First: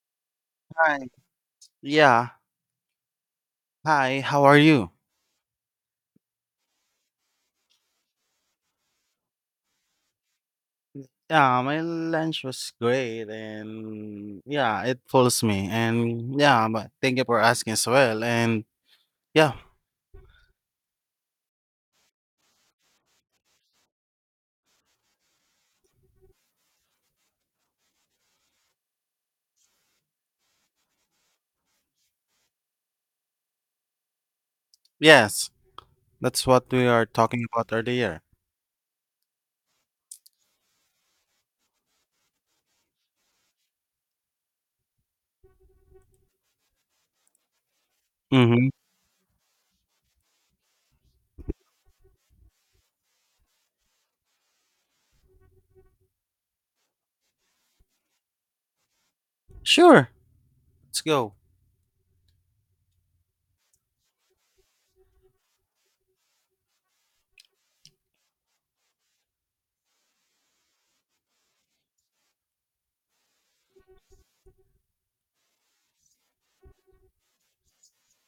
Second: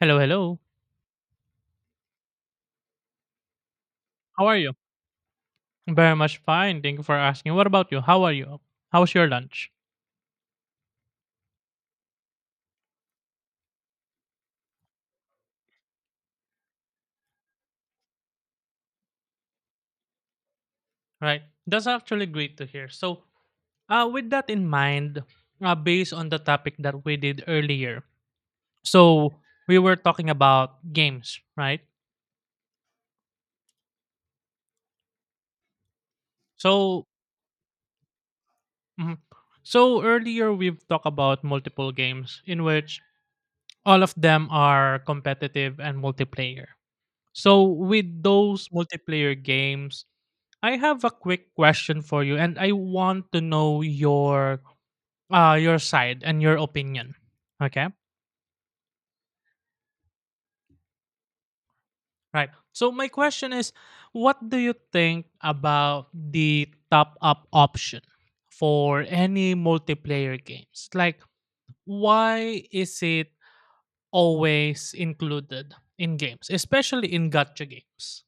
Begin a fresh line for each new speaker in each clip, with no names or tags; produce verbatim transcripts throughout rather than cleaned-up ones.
Hello, hello.
Hi. Yeah. Hi. How
How are
are
you?
you?
Very much fine. Thank you for asking. What about you? How are you? How's your lunch?
Yeah, my lunch was great and yeah, it pulls me. And yeah, but thank you for asking as well. And yeah,
Right. That's actually great to hear. So, uh, with that in mind, uh, based on the topic that we did earlier, so we were talking about games, right?
yes, that's what we are
So,
talking about earlier.
mhm. so earlier we've talked about multiple games in which all of them are competitive and multiplayer. So, with those
Mm-hmm.
multiplayer games, I have a quick question for you, and I want to know your uh your side and your opinion. Okay,
Sure. Let's go.
right. So my question is, what do you think about the top up option for any multiplayer games? Like, why is it always included in games, especially in gacha games?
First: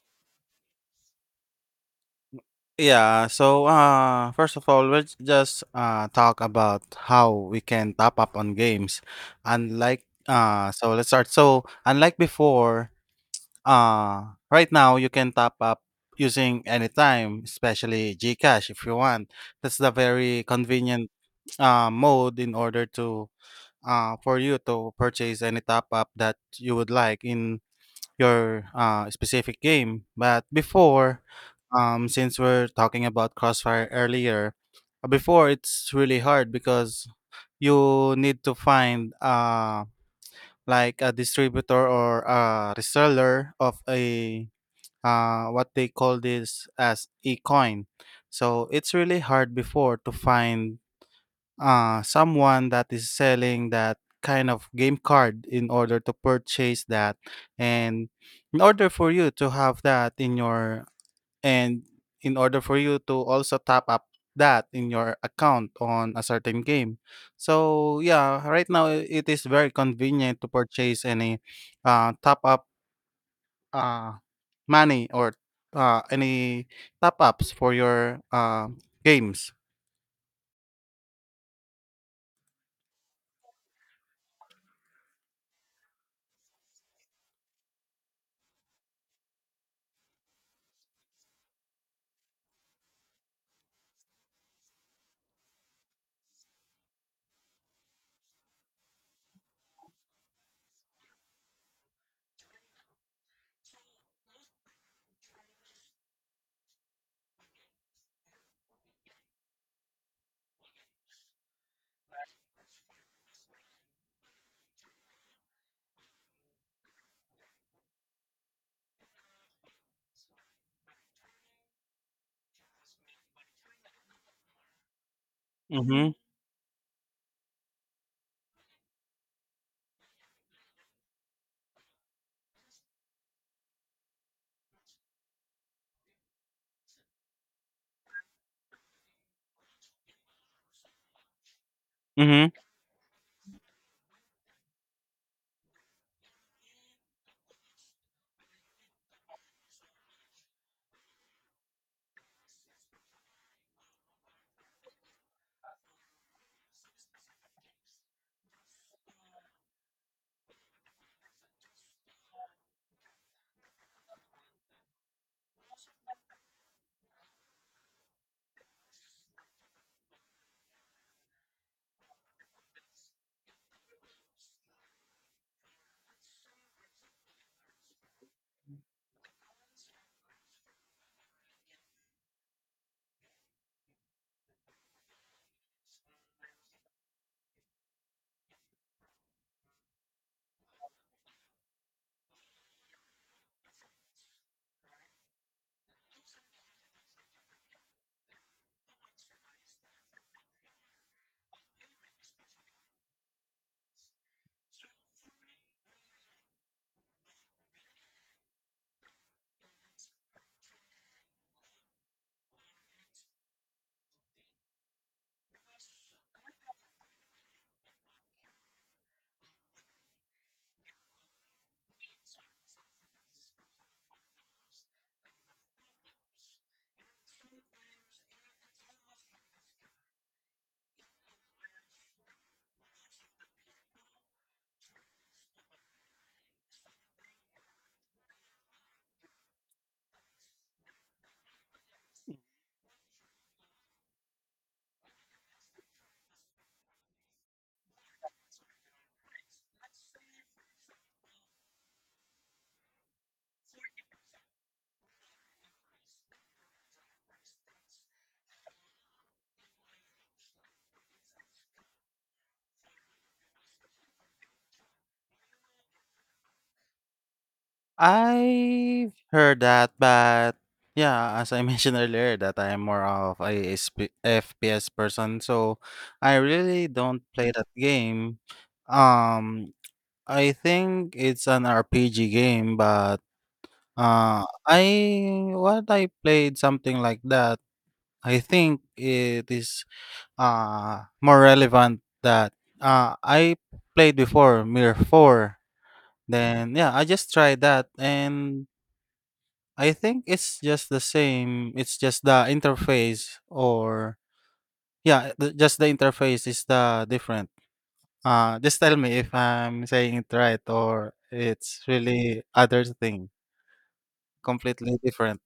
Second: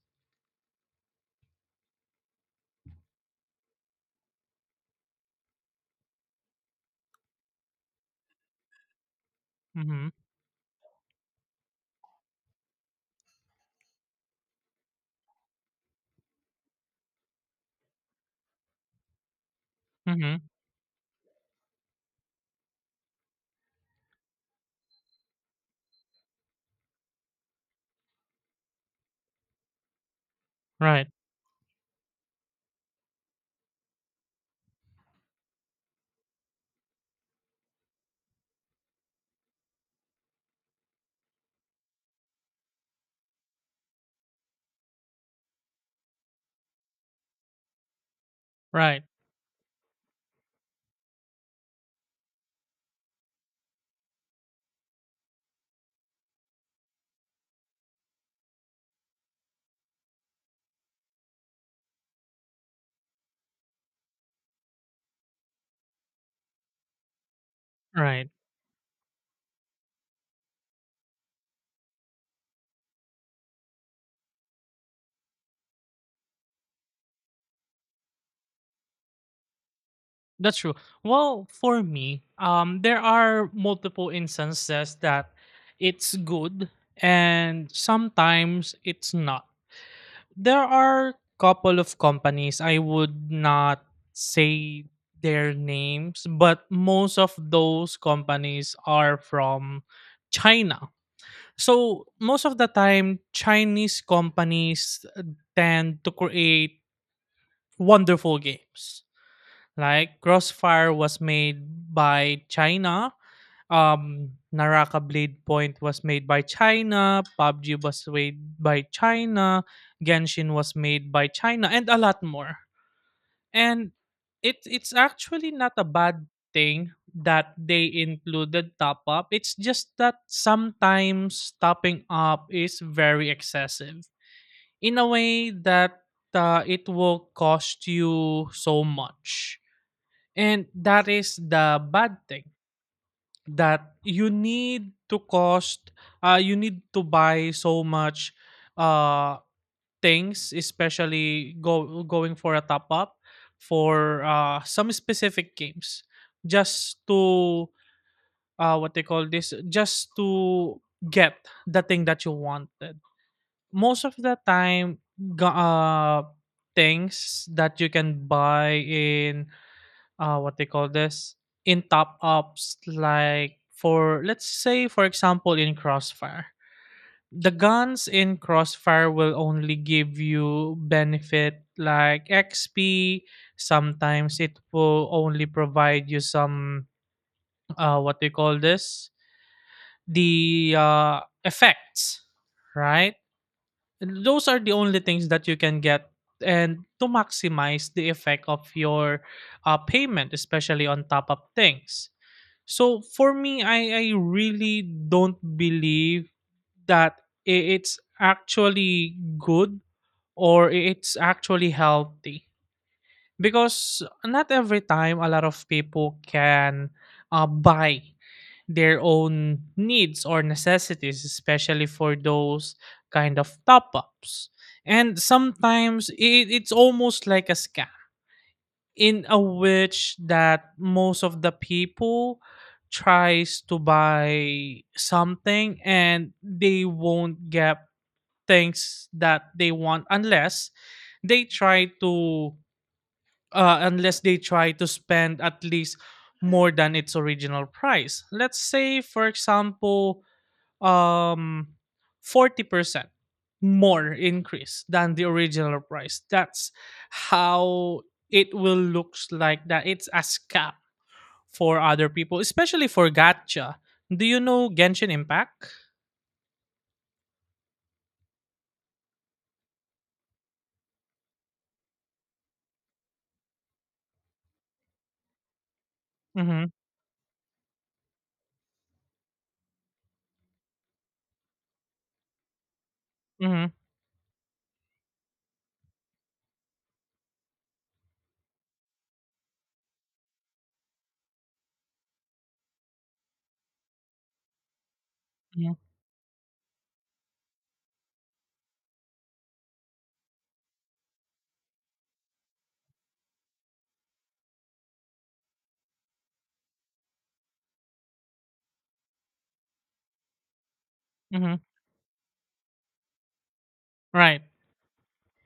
Yeah, so uh first of all, let's just uh talk about how we can top up on games. Unlike
Mm-hmm.
uh so let's start. So unlike before, Uh, right now you can top up using anytime, especially GCash if you want. That's the very
Mm-hmm.
convenient uh, mode in order to uh, for you to purchase any top up that you would like in your uh, specific game. But
Right.
before, um, since we're talking about Crossfire earlier, uh, before it's really hard because you need to find uh, like a distributor or a reseller of a uh, what they call this as ecoin. So it's
Right.
really hard before to find uh, someone that is selling that kind of game card in order to purchase that and in order for you to have that in your and in order for you to also top up that in your account on a certain game. So
Right.
yeah, right now it is very convenient to purchase any uh, top up uh, money or uh, any top ups for your uh, games.
That's true. Well, for me, um, there are multiple instances that it's good and sometimes it's not. There are couple of companies I would not say their names, but most of those companies are from China. So most of the time, Chinese companies tend to create wonderful games like Crossfire was made by China. Um, Naraka Blade Point was made by China. P U B G was made by China. Genshin was made by China, and a lot more. And it it's actually not a
Mhm,
bad thing that they included top up. It's just that sometimes topping up is very excessive in a way that uh, it will cost you so much, and that is the bad thing
mhm.
that you need to cost uh you need to buy so much uh things, especially go going for a top up for uh some specific games just to uh what they call this just to get the thing that you wanted. Most of the time, ga- uh things that you can buy in uh what they call this in top ups, like, for let's say for example, in Crossfire, the guns in Crossfire will only give you benefit like X P. Sometimes it will only provide you some uh what they call this the uh effects, right? Those are the only things that you can get, and to maximize the effect of your uh, payment, especially on top up things. So for me, I, I really don't believe that i- it's actually good or it's actually healthy, because not every time a lot of people can uh, buy their own needs or necessities, especially for those kind of top ups. And sometimes it, it's almost like a scam, in a which that most of the people tries to buy something and they won't get things that they want unless they try to uh, unless they try to spend at least more than its original price. Let's say for example, um forty percent more increase than the original price. That's how it will looks like, that it's a scam for other people, especially for gacha. Do you know Genshin Impact?
I've heard that, but yeah, as I mentioned earlier, that I am more of a S P F P S person, so I
Mm-hmm.
really don't play that game. Um, I think it's an R P G game, but
Mm-hmm.
uh, I what I played something like that. I think it is uh more relevant that uh I played before Mir four.
Mm-hmm.
Then yeah, I just tried that and I think it's just the same, it's just the interface or yeah, the, just the interface is the different. Uh just tell me if I'm saying it right or
Mm-hmm.
it's really other thing
Right.
completely different.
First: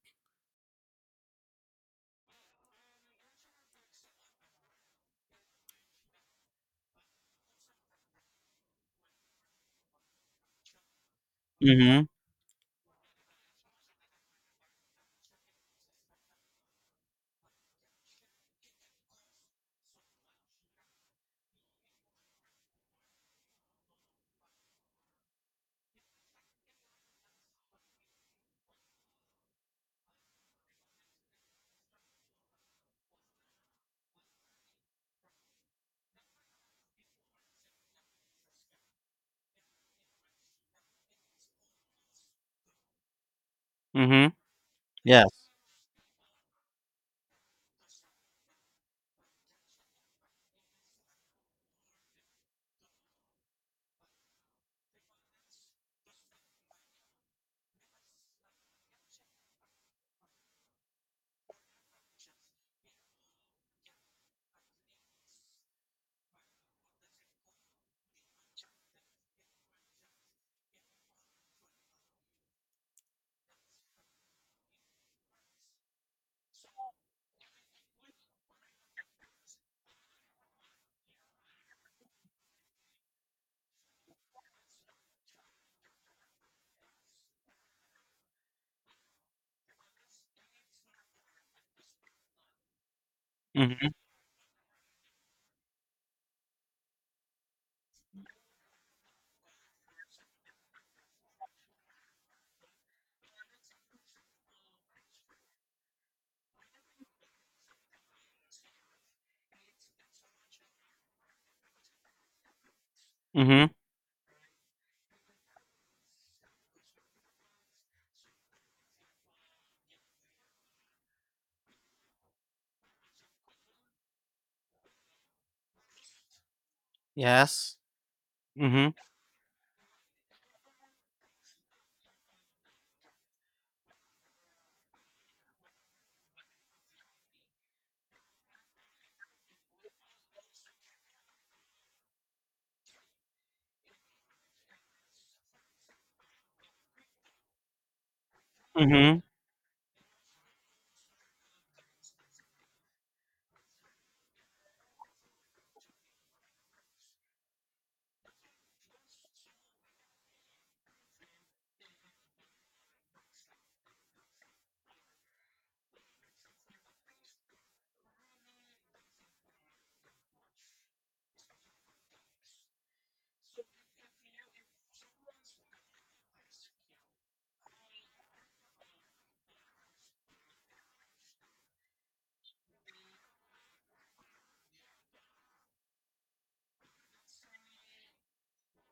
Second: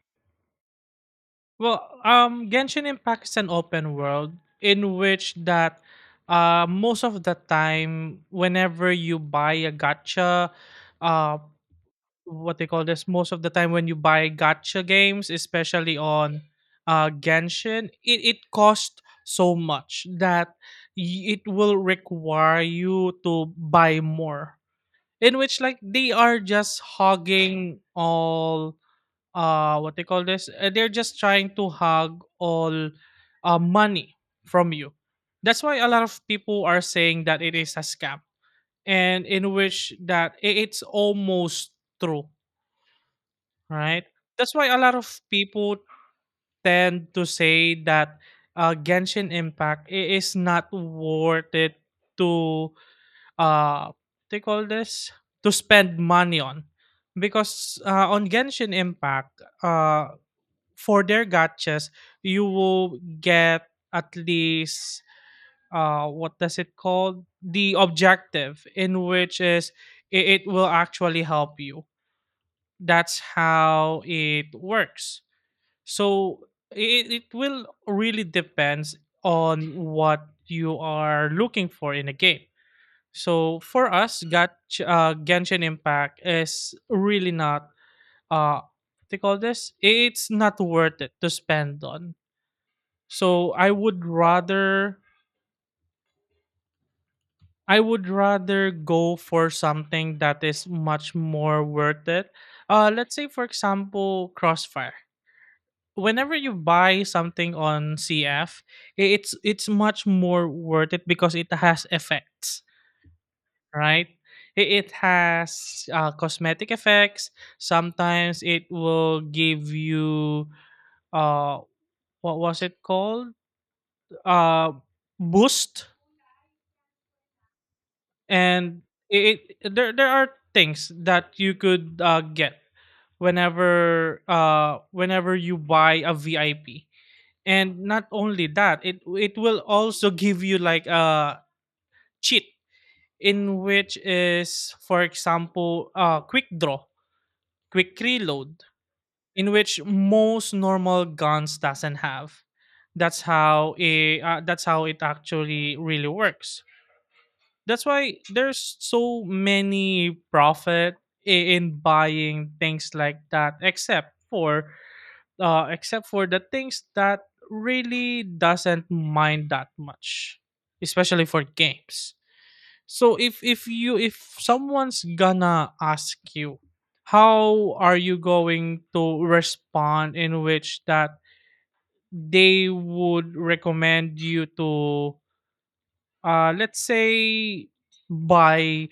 Well, um Genshin Impact is an open world in which that uh most of the time whenever you buy a gacha uh
Mhm.
what they call this most of the time when you buy gacha games, especially on uh Genshin, it, it costs so much that y- it will require you to buy more, in which like they are just hogging all uh what they call this uh, they're just trying to hog all uh money from you. That's why a lot of people are saying that it is a scam, and in which that i- it's almost true. Right?
Mhm.
That's why a lot of
Yes.
people tend to say that uh, Genshin Impact i- is not worth it to uh they call this to spend money on, because uh, on Genshin Impact uh for their gachas you will get at least uh what does it called the objective in which is it, it will actually help you. That's how it works. So it, it will really depends on what you are looking for in a game. So for us, Gatch, uh, Genshin Impact is really not uh what they call this. It's not worth it to spend on. So I
Mhm.
would rather I would rather go for something that is much more worth it. Uh, let's say for example, Crossfire. Whenever you buy something on C F, it's it's much more worth it because it has effects,
Mhm.
right? I- It has uh, cosmetic effects. Sometimes it will give you uh what was it called? Uh boost.
Yes.
And
Mhm.
it, it there there are things that you could uh, get whenever uh whenever you buy a V I P. And not only that, it it will also give you like a cheat, in which is, for example, uh quick draw, quick reload,
Mhm.
in which most normal guns doesn't have. That's how it uh, that's how it actually really works. That's why there's so many profit i- in buying things like that, except for uh, except for the things that really doesn't mind that much, especially for games. So if if you, if someone's gonna ask you, how are you going to respond in which that they would recommend you to uh let's say buy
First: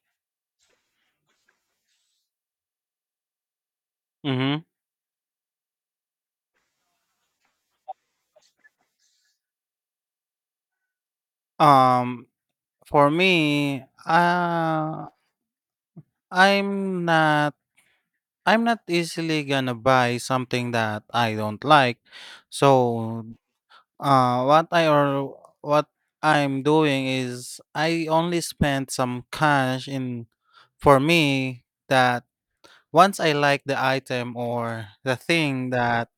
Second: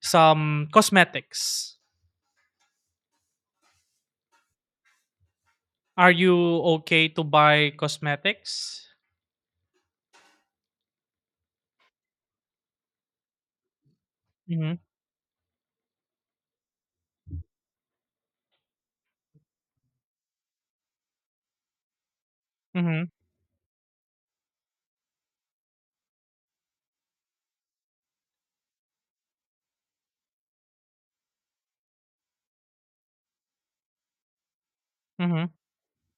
some cosmetics.
Mhm.
Are you okay to buy cosmetics?
um For me,
Mm-hmm.
uh, I'm not I'm not easily gonna buy something that I don't like.
Mm-hmm.
So, uh, what I or what I'm doing is I only spend some cash in for me that once I like the item or the
Mm-hmm.
thing that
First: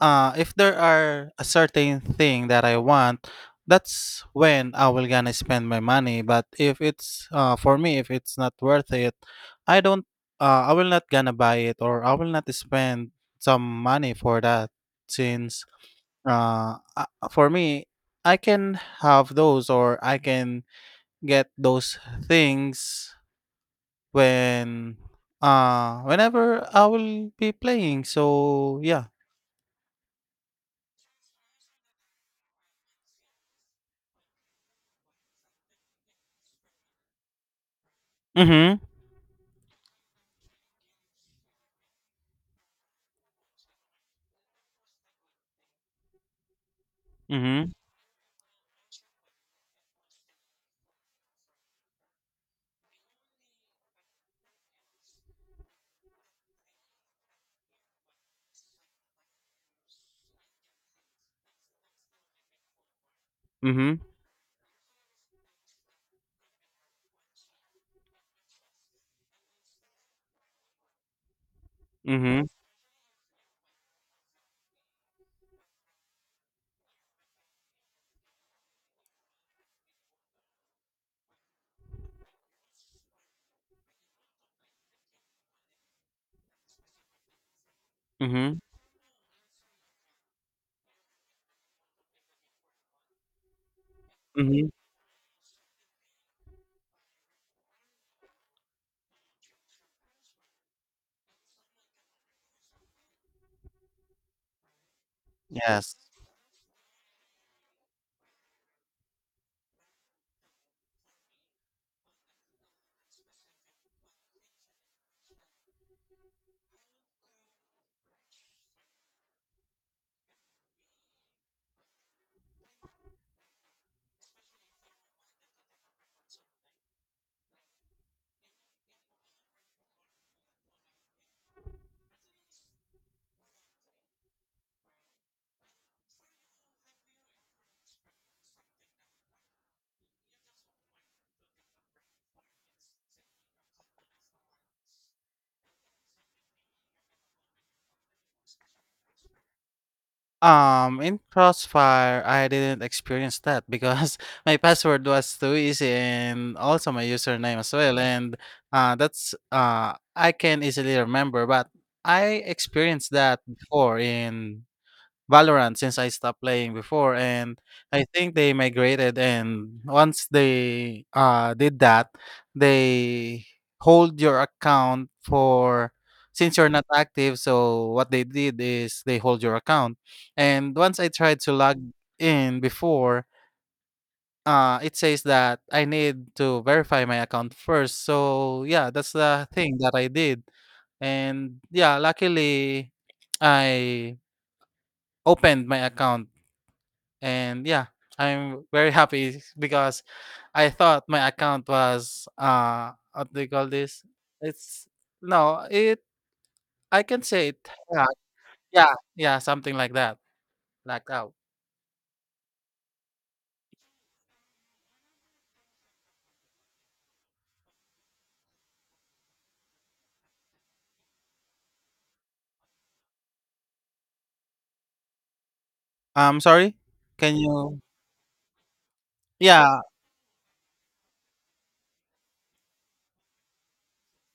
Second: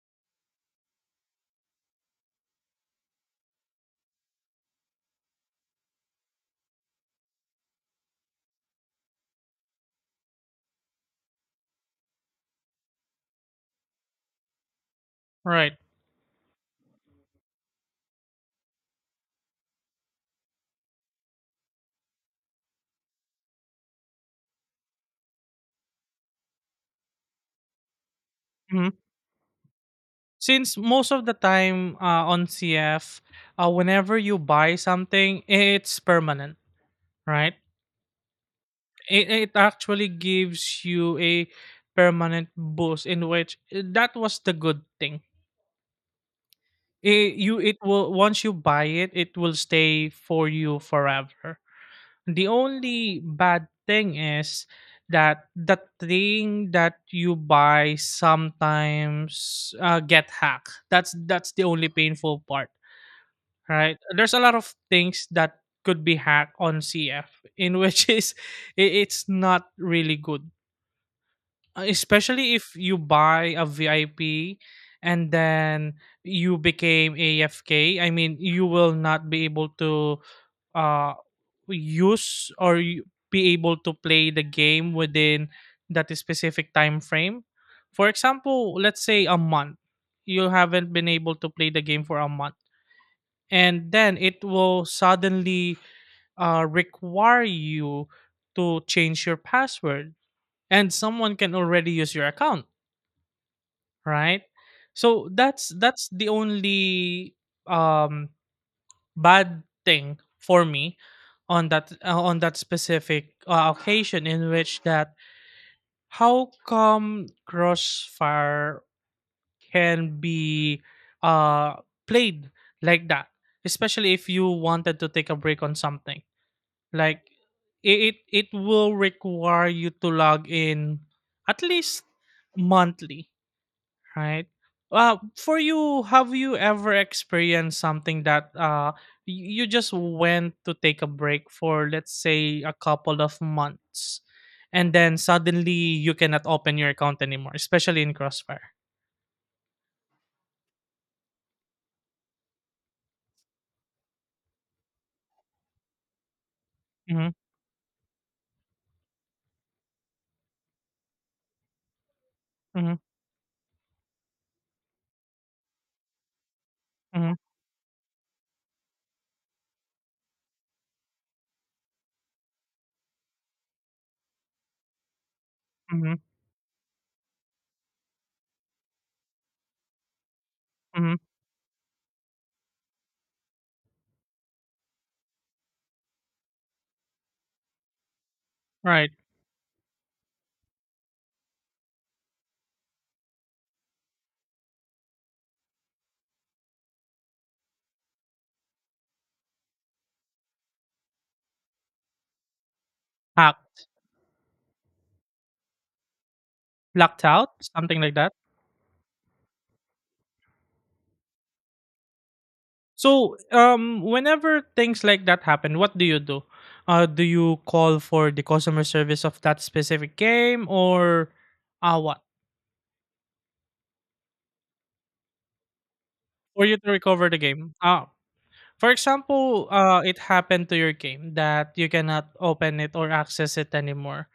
uh if there are a certain thing that I want, that's when I will gonna spend my money. But if it's uh for me, if it's not worth it, I don't uh I will not gonna buy it or I will not spend some money for that since
Right.
uh uh, for me I can have those or I can get those things when uh whenever I will be playing. So
Mm-hmm.
yeah.
Since most of the time uh, on C F, uh, whenever you buy something, it's permanent, right?
Mhm.
It, it actually gives you a permanent boost, in which eh, that was the good thing. It, you
Mhm.
it will, once you buy it, it will stay for you forever. The only bad thing is that the thing that you buy sometimes uh, get hacked. That's that's the only painful part, right?
Mhm.
There's a lot of things that could be hacked on C F, in which is i- it's not really good. Uh,
Mhm,
especially if you buy a V I P and then you became A F K. I mean, you will not be able to uh use, or you be able to play the game within that specific time frame. For
mhm,
example, let's say a month. You haven't been able to play the game for a month, and then it
mhm.
will suddenly uh, require you to change your password, and someone can already use your account, right? So that's
Yes.
that's the only um bad thing for me on that uh, on that specific uh, occasion, in which that how come Crossfire can be uh played like that, especially if you wanted to take a break on something. Like, i- it it will require you to log in at least monthly, right? Uh, for you, have you ever experienced something that uh y- you just went to take a break for, let's say, a couple of months, and then suddenly you cannot open your account anymore, especially in Crossfire?
Um, in Crossfire, I didn't experience that because my password was too easy and also my
Mm-hmm.
username as well. And uh, that's uh, I can easily remember, but I
Mm-hmm.
experienced that before in Valorant since I stopped playing before,
Mm-hmm.
and I think they migrated, and once they uh, did that, they hold your account for,
Mm-hmm.
since you're not active, so what they did is they hold your account, and once I
Hmm.
tried to log in before, uh, it says that I need to verify my account first, so yeah,
Right.
that's the thing that I did, and yeah, luckily I opened my account and yeah, I'm very happy because I thought my account was uh what do you call
Hacked,
this? It's no, it I can
locked
say
out,
it
something
yeah,
like that.
yeah, yeah, something like that. Like out.
So, um, whenever things like that happen, what do you do? Uh, do you call for the customer service of that specific game, or uh, what?
I'm
For
sorry?
you to recover
Can
the game.
you
Uh, for example,
Yeah.
uh, it happened to your game that you cannot open it or access it anymore.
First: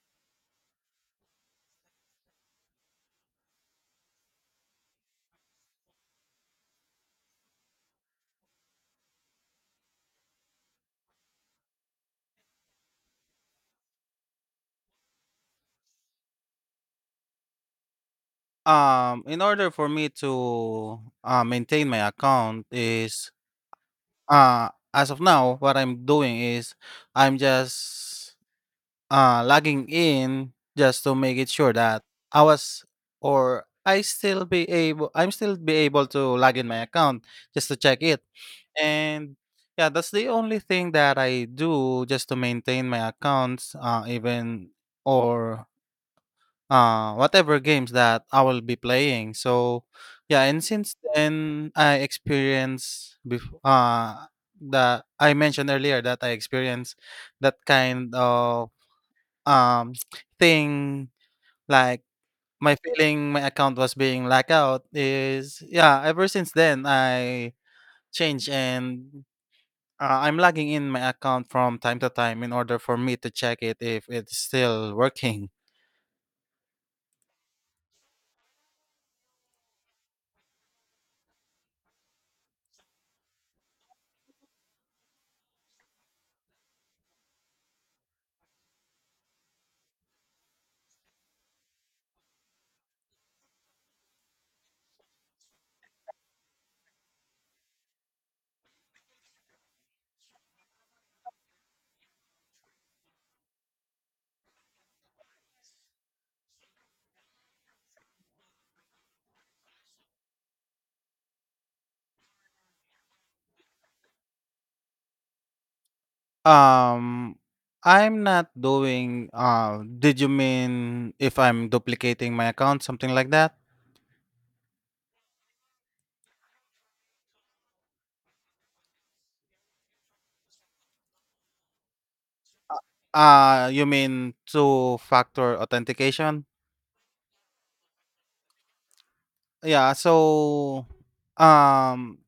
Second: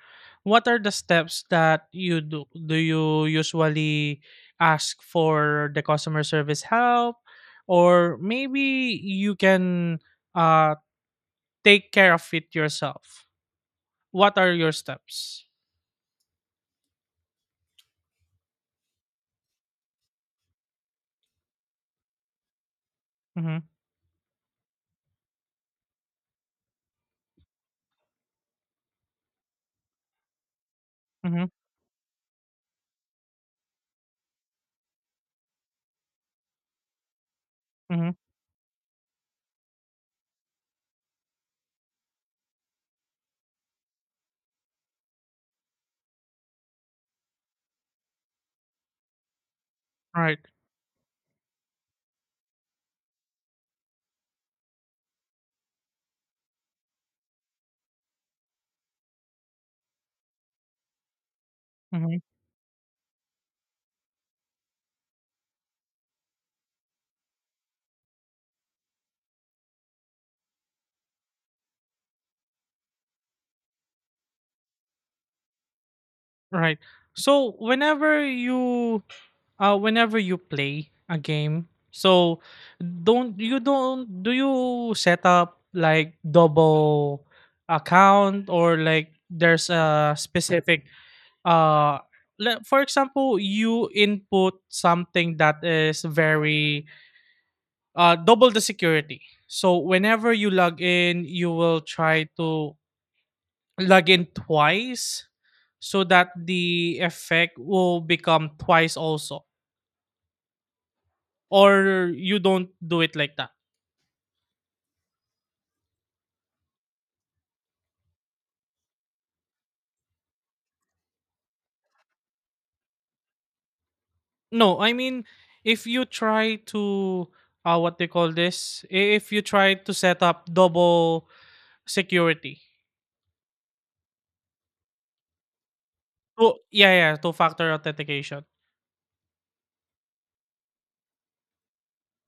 What are the steps that you do? Do you usually ask for the customer service help, or maybe you can uh, take care of it yourself? What are your steps?
Um in order for me to uh, maintain my account is
Mhm.
uh as of now what I'm doing is I'm just uh, logging in just to make it
Mhm.
sure that I was or I still be able I'm still be able to log in my account just to check
Mhm.
it. And yeah, that's the only thing that I do just to maintain my accounts, uh, even or uh, whatever games that I will be playing. So
Right.
yeah, and since then I experience before uh, that I mentioned earlier that I experienced that kind of um, thing, like
Mhm.
my feeling my account was being locked out is yeah, ever since then I changed and uh, I'm logging in my account from time to time in order for me to check it if it's still working.
Right. So whenever you uh whenever you play a game, so don't you don't do you set up like double account, or like there's a specific uh le- for example you input something that is very uh double the security, so whenever you log in you will try to log in twice so that the effect will become twice also, or you don't do it like that?
Um I'm not doing uh did you mean if I'm duplicating my account, something like that?
No, I mean, if you try to uh, what they call this I- if you try to set up double security.
Uh you mean two factor authentication?
Oh yeah, yeah, two factor authentication.
Yeah, so um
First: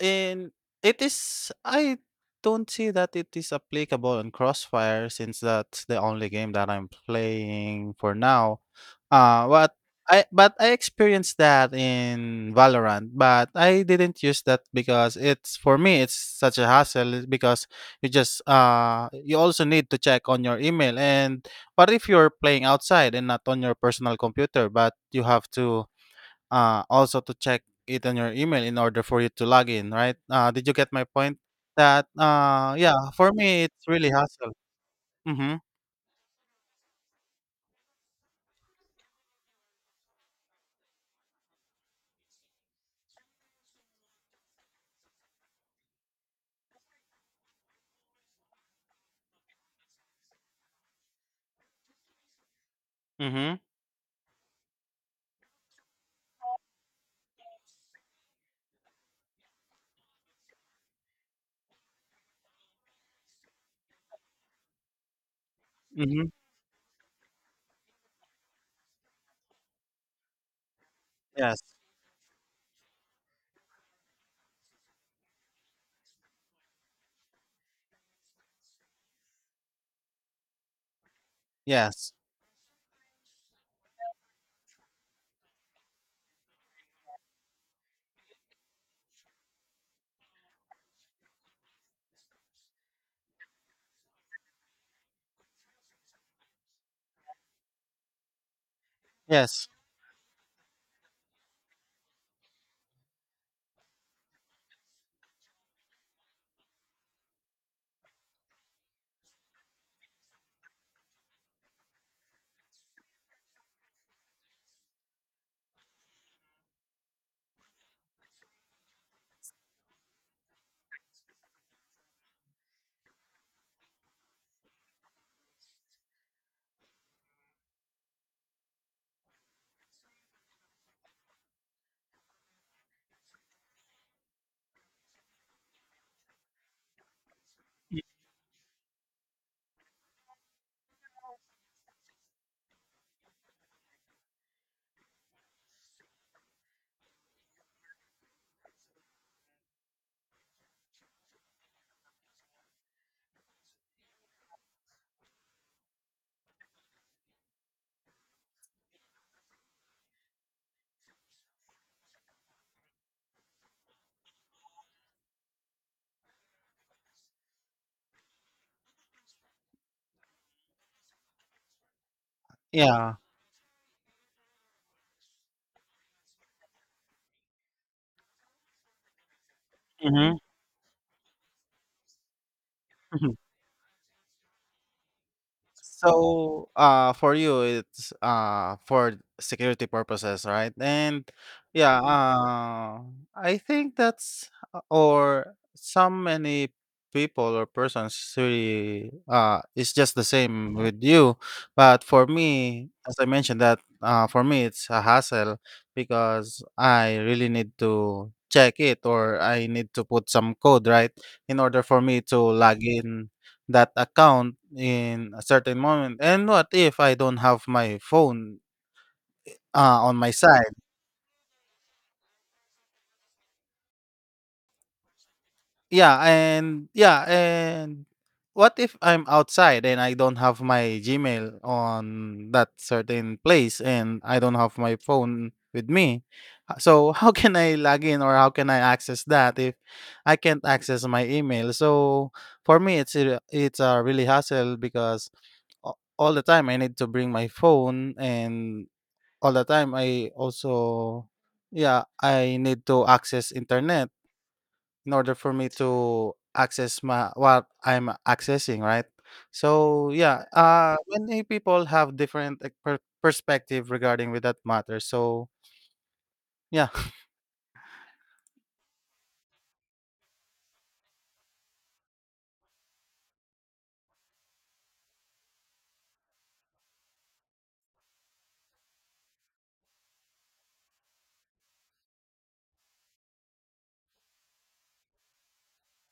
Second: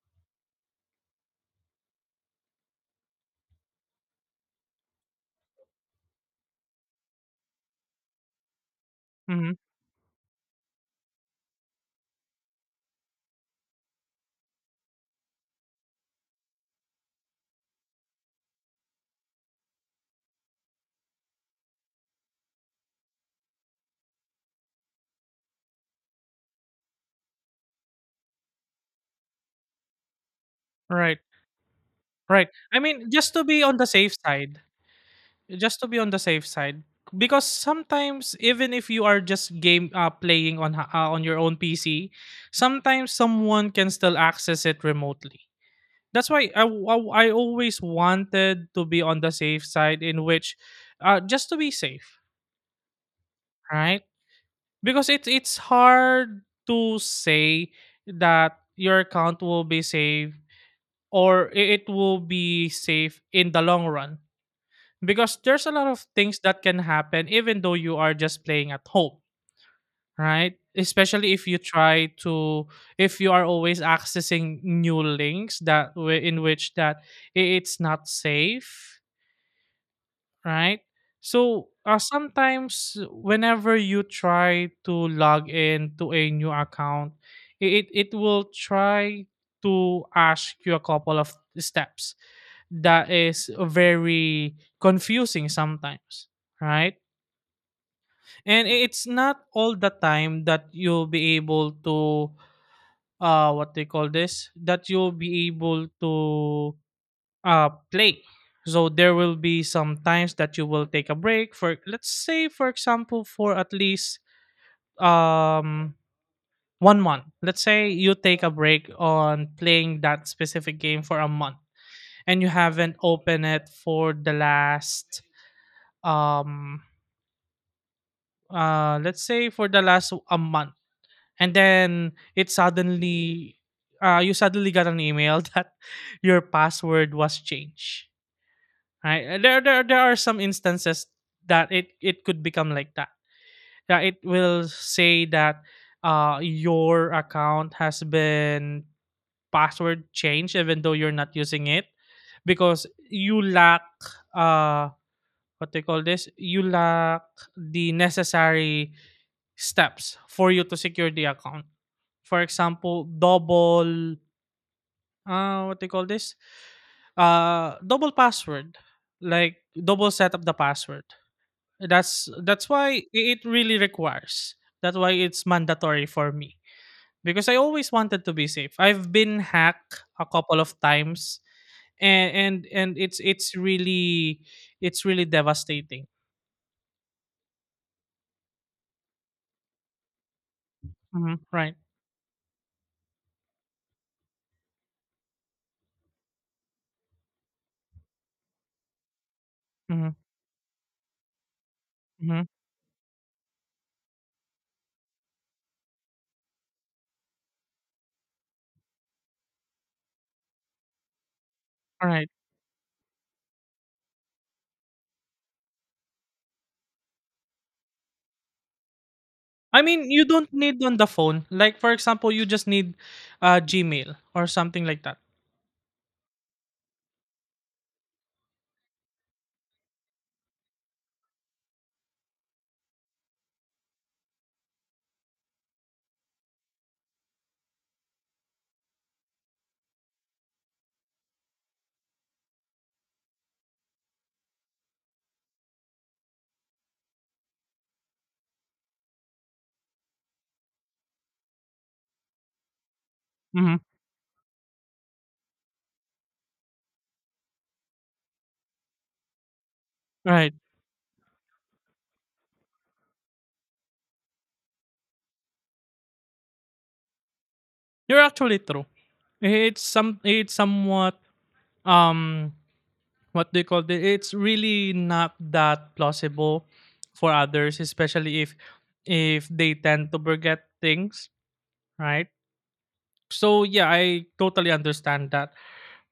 And it is I don't see that it is applicable on Crossfire since that's the only game that I'm playing for now. Uh
Hmm.
but I but I experienced that in Valorant, but I didn't use that because it's for me it's such a hassle because you just uh you also need to check on your email and what if you're playing outside and not on your personal computer but you have to uh, also to check it on your email in order for you to log in, right? Uh, did you get my
Right.
point? That
Right,
uh,
I
yeah,
mean
for
just to be
me
on the
it's really
safe
hassle.
side,
Mm-hmm.
just to be on the safe side, because sometimes even if you are just game uh, playing on ha- uh, on your own P C, sometimes someone can still access it remotely. That's why I, w- I w- I always wanted to be on the safe side, in which uh, just to be safe,
Mm-hmm.
right? Because it's it's hard to say that your account will be safe, or i- it will be safe in the long run, because there's a lot of
Mm-hmm.
things that can happen even though you are just playing at home, right? Especially if you
Yes.
try to, if you are always accessing new links, that way in which that i- it's not safe, right? So uh,
Yes.
sometimes whenever you try to log in to a new account, it it will try to ask you a couple of steps that is very confusing sometimes, right? And i- it's not
Yes.
all the time that you'll be able to uh what they call this that you'll be able to uh play. So there will be some times that you will take a break for, let's say, for example, for at least um one month. Let's say you take a break on playing that specific game for a month and you haven't opened it for the last um uh let's say for the last a month. And then it suddenly uh, you suddenly got an email that your password was
Y-
changed, right. Uh, there, there there are some instances that it it could become like that. Yeah, it will say that uh your account has been password changed even though you're not using it because you lack uh what they call this, you lack the necessary steps for you to secure the account, for example, double uh what they call this? Uh double password. Like double set up the password. That's that's why I-
Yeah.
it really requires. That's why it's mandatory for me. Because I always wanted to be safe. I've been hacked a
Mm-hmm.
couple of times and and, and it's it's really it's really devastating.
So, uh, for you, it's uh for security purposes, right? And
Mhm. Right.
yeah, uh, I think that's uh, or some many people or persons really uh it's
Mm-hmm.
just the same with you. But for
Mm-hmm.
me, as I mentioned that uh for me it's a hassle because I really need to check it or I need to put some code, right? In order for me
Right.
to log in that account in a certain moment and what if I don't have my phone
I
uh,
mean,
on
you
my
don't
side.
need on the phone. Like for example, you just need uh Gmail or something like that.
Yeah, and yeah, and what if I'm outside and I don't have my Gmail on that certain place and I don't have my phone with me. Uh, so how can I log in or how can I access that if I can't access my email? So for me it's a, it's a really hassle because a- all the time I need to bring my phone and all the time. I also yeah, I need to access
Mhm.
internet in order for me to access my what I'm accessing, right? So yeah,
Right.
uh many people have different like, per- perspective regarding with that matter. So yeah,
You're actually true. It's some it's somewhat um what they call it, it's really not that plausible for others, especially if if they tend to forget things, right. So yeah, I totally understand that.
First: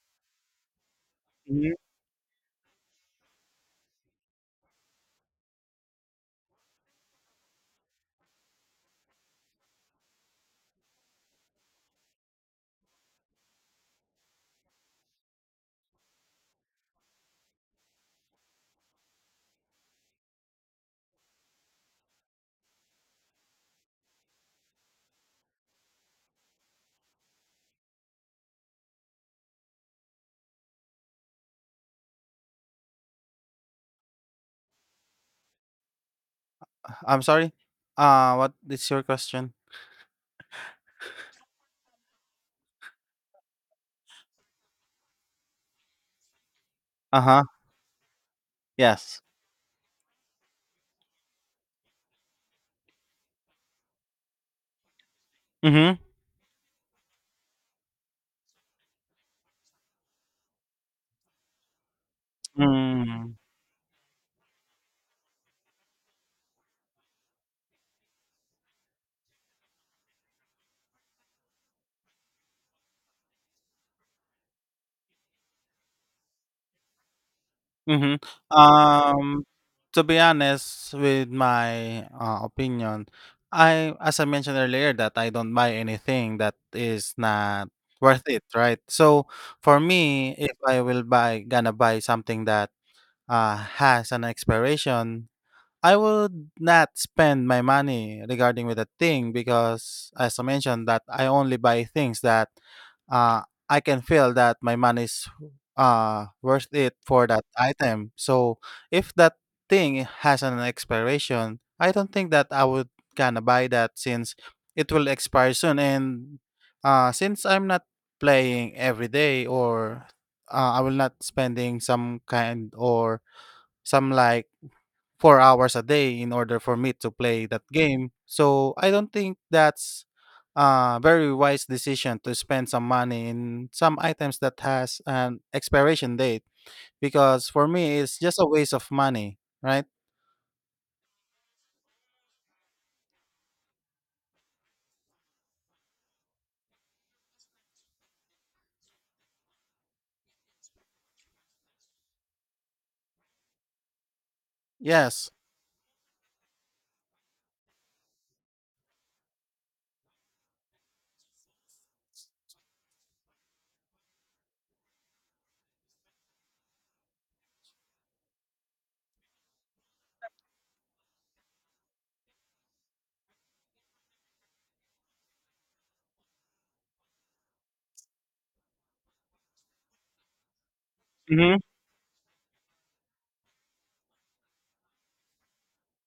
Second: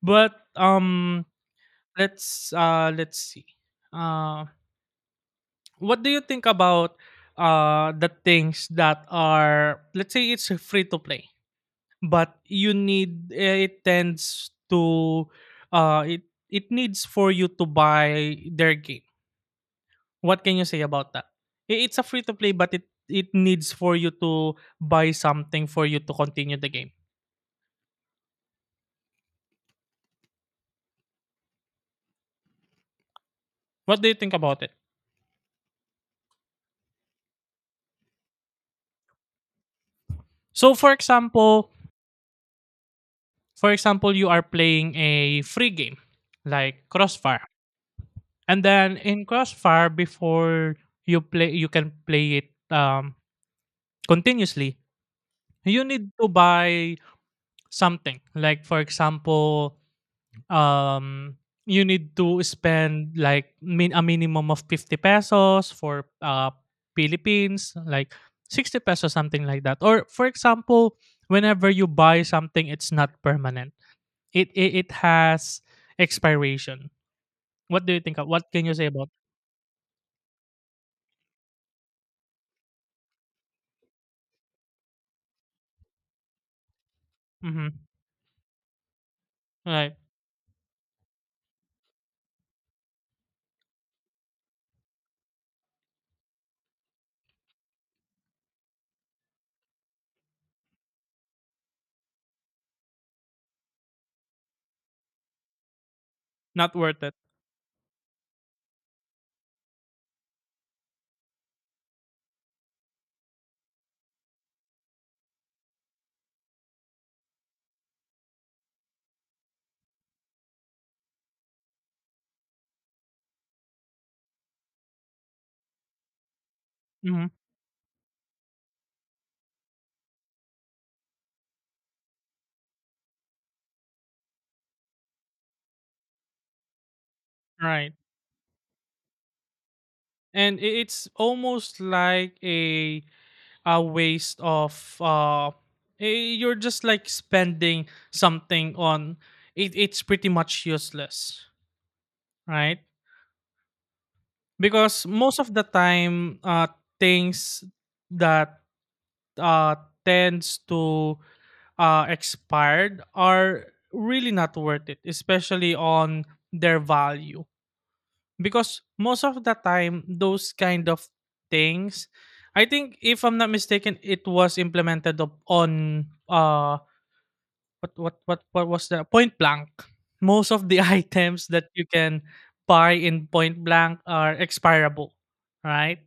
But um
Mhm.
Let's uh let's see, uh what do you think about uh the things that are, let's say, it's free to play, but you need eh, it tends to uh it it needs for you to buy their game? What can you say about that? I- It's a free to play, but it it needs for you to buy something for you to continue the game. What do you think about it?
I'm sorry. Uh what is your question?
So, for example, for example, you are playing a free game like
Uh-huh.
Crossfire, and then
Yes.
in Crossfire, before you play, you can play it um, continuously. You
Mhm.
need to buy something like, for example, um you need to spend
Mm.
like min- a minimum of fifty pesos for uh Philippines, like sixty pesos something like that. Or for example, whenever you buy something, it's not permanent. It it, it has expiration. What do you think
Mhm.
of, what can you say about.
Um, to be honest with my, uh, opinion, I as I mentioned earlier that I don't buy anything that is not
Mm-hmm.
worth it, right? So, for
Right.
me, if I will buy gonna buy something that, uh, has an expiration, I would not spend my money regarding with a thing because as I mentioned that I only buy things that uh, I can feel that my money is uh, worth
Not
it
worth it.
for that item. So if that thing has an expiration, I don't think that I would gonna buy that since it will expire soon. And uh, since I'm not playing every day or uh, I will not spending some kind or some like four hours a day in order for me to
Mm-hmm.
play that game. So I don't think that's a very wise decision to spend some money in some items that has an expiration date because for
Right.
me it's just a waste of money, right?
And I- it's almost like a a waste of, uh eh, you're just like spending something on, it it's pretty much useless, right? Because
Yes.
most of the time uh things that uh tends to uh expired are really not worth it, especially on their value, because most of the time those kind of things, I think, if I'm not mistaken, it was implemented up on uh what what what what was the Point Blank. Most of the items
Mm-hmm.
that you can buy in Point Blank are expirable, right?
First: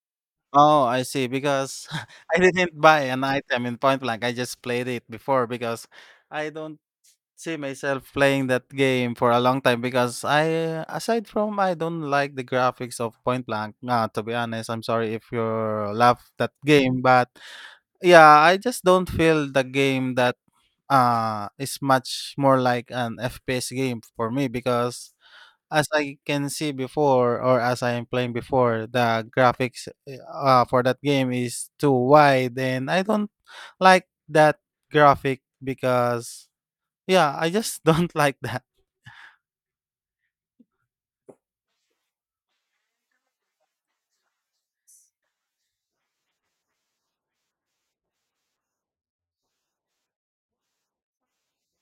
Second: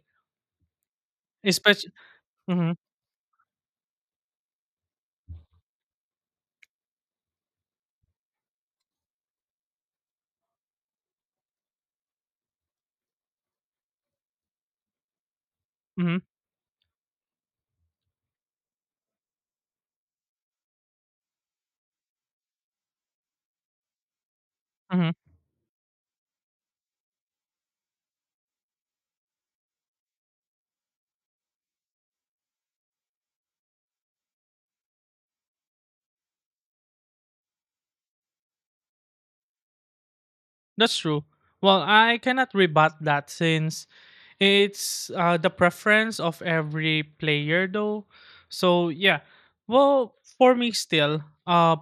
Oh, I see. Because
Especially.
I
Mhm.
didn't buy an item in Point Blank. I just played it before because I don't see myself playing that game for a long time because I aside from I don't like the graphics of Point Blank. Nah, to be honest, I'm sorry if you love
Mhm.
that game, but yeah, I just don't feel the game that uh is much more like an F P S game for me because
Mhm.
as I can see before or as I am playing before, the graphics uh, for that game is too wide and I don't like that graphic because yeah, I just don't like that.
That's true. Well, I cannot rebut that since it's uh, the preference of every player though. So, yeah. Well, for me still, uh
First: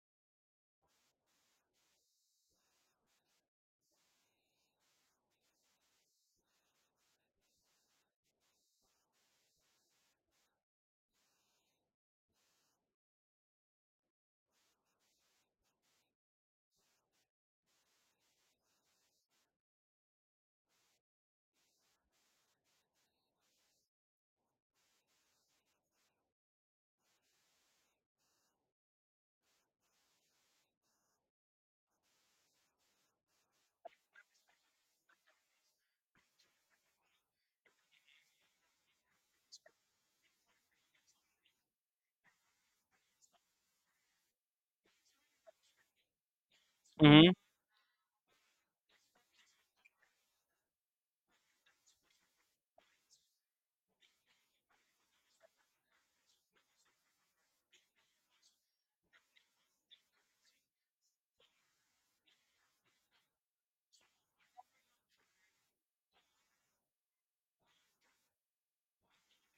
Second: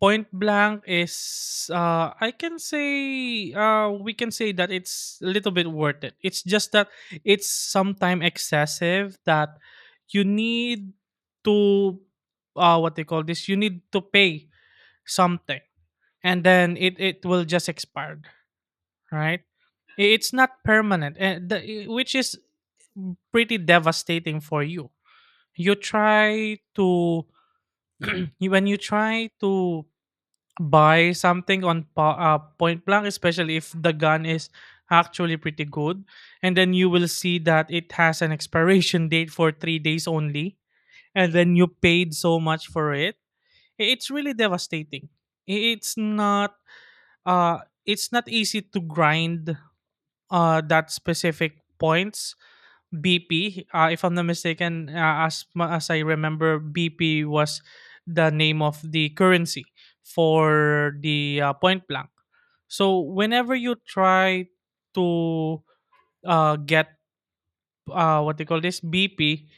Point Blank is, uh, I can say, uh, we can say that it's a little bit worth it. It's just that it's sometimes excessive that you need to, uh, what they call this, you need to pay something and then it, it will just expire, right? I- It's not permanent, and the, I- which is pretty devastating for you. You try to, you- when you try to buy something on pa- uh, point blank, especially if the gun is actually pretty good. And then you will see that it has an expiration date for three days only. And then you paid so much for it. I- It's really devastating. I- It's not
Mhm,
uh it's not easy to grind uh that specific points. B P, uh, if I'm not mistaken, uh, as ma- as I remember, B P was the name of the currency for the uh, point blank. So whenever you try to uh, get, uh, what they call this, B P,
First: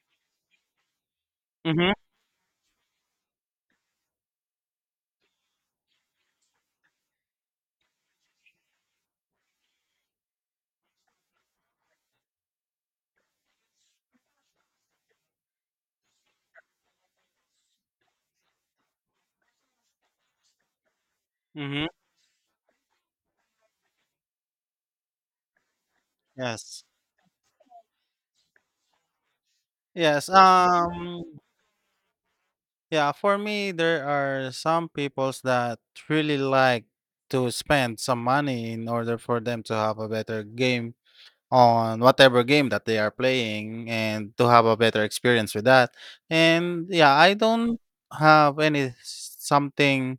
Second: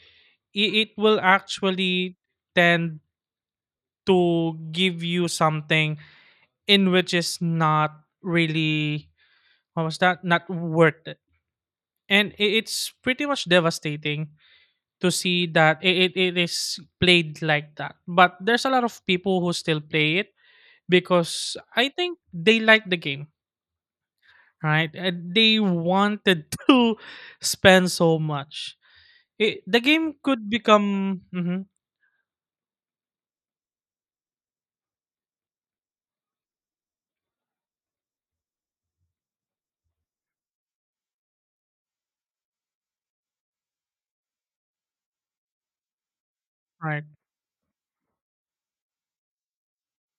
it will
mhm,
actually tend to give you something in which is not really, what was that, not worth it. And I- it's pretty much devastating to see that it, it, it is played like that. But there's a lot of people who still play it because
mhm.
I think they like the game, right? And they wanted
Yes.
to spend so much. It, the game
Yes,
could become
um,
mhm.
yeah, for me, there are some peoples that really like to spend some money in order for them to have a better game on whatever game that they are playing and to have a better experience with that. And
Right.
yeah, I don't have any something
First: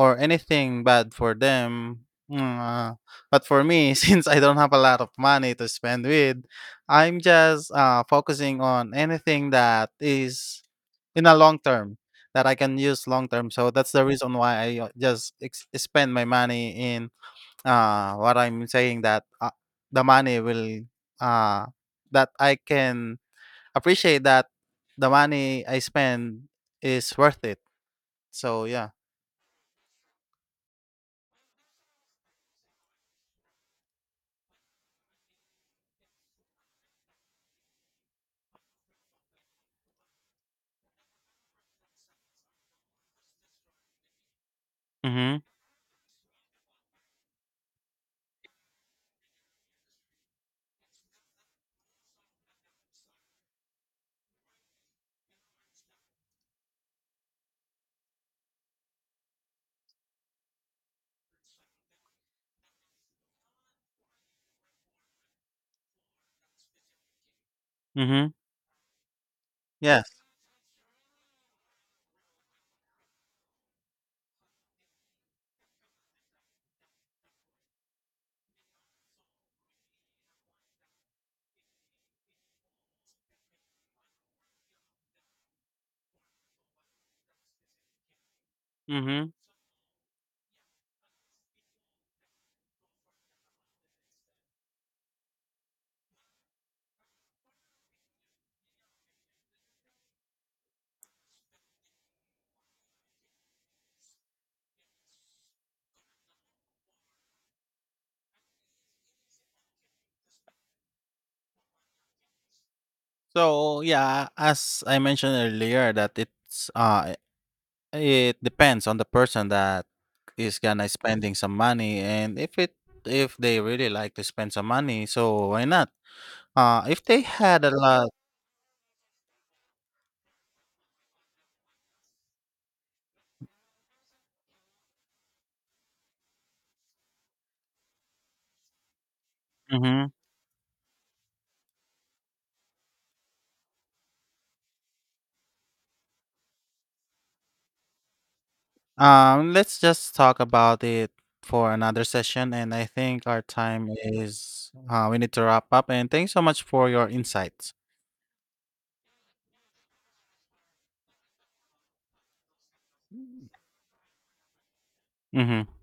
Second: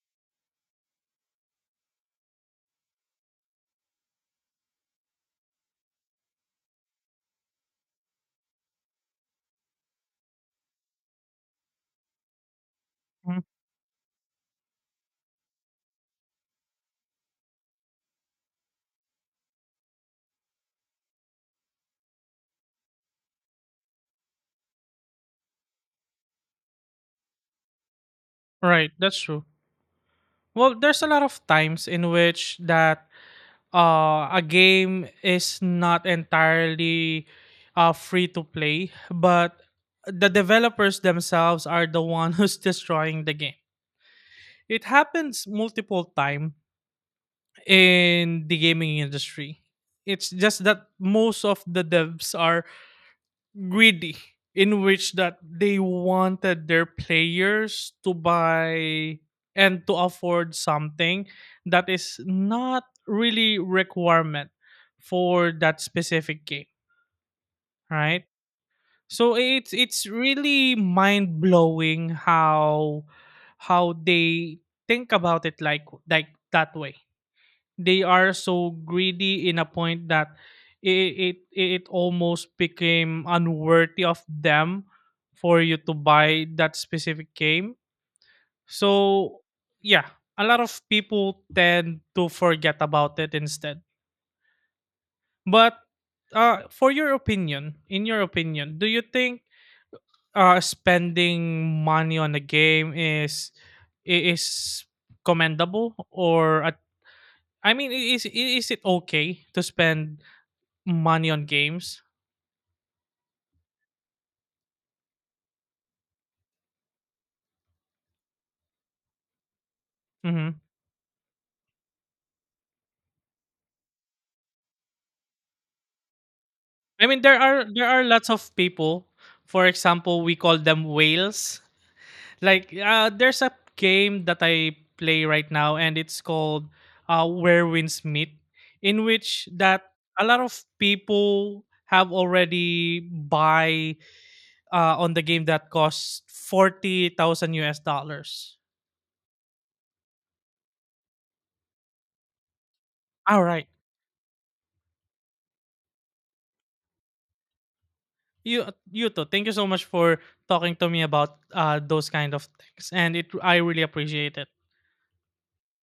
or anything bad for them. Mm. Uh, but for me, since I don't have a lot of money to spend with, I'm just uh, focusing on anything that is in a long term that I can use long
Mhm.
term. So that's the reason why I uh, just ex- spend my money in uh, what I'm saying that, uh, the money will, uh that I can appreciate that the money I spend is worth it. So, yeah.
Right. That's true. Well, there's a lot of times in which that uh, a game is not entirely uh, free to play, but the developers themselves are the one who's destroying the game. It
Mhm,
happens multiple time in the gaming industry. It's just that most of the devs are greedy, in which that they wanted their players to buy and to afford something that is not really requirement for that specific game, right?
mhm.
So it's it's
Yes.
really mind blowing how how they think about it like like that way. They are so greedy in a point that it it, it almost became unworthy of them for you to buy that specific game.
Mhm.
So yeah, a lot of people tend to forget about it instead. But uh For your opinion, in your opinion, do you think uh spending money on a game is i- is commendable, or a, I mean, i- is i- is it okay to spend money on games?
So, yeah, as I mentioned earlier that it's, uh it depends on the person that is
Mhm.
gonna spending some money, and if it if they really like to spend some money, so why not? Uh, if
I
they
mean, there
had
are
a
there are
lot
lots of people. For example, we call them whales. Like uh, there's a game that I play right now, and it's called uh, Where Winds Meet, in which that
Mhm.
a lot of people have already buy uh, on the game that costs forty thousand U S dollars.
Um, let's just talk about it for another session, and I think our
All right,
time is uh, we need to wrap up. And thanks so much for your insights.
you you too. Thank you so much for talking to me about uh, those kind of things, and it I really appreciate it.
Mm-hmm.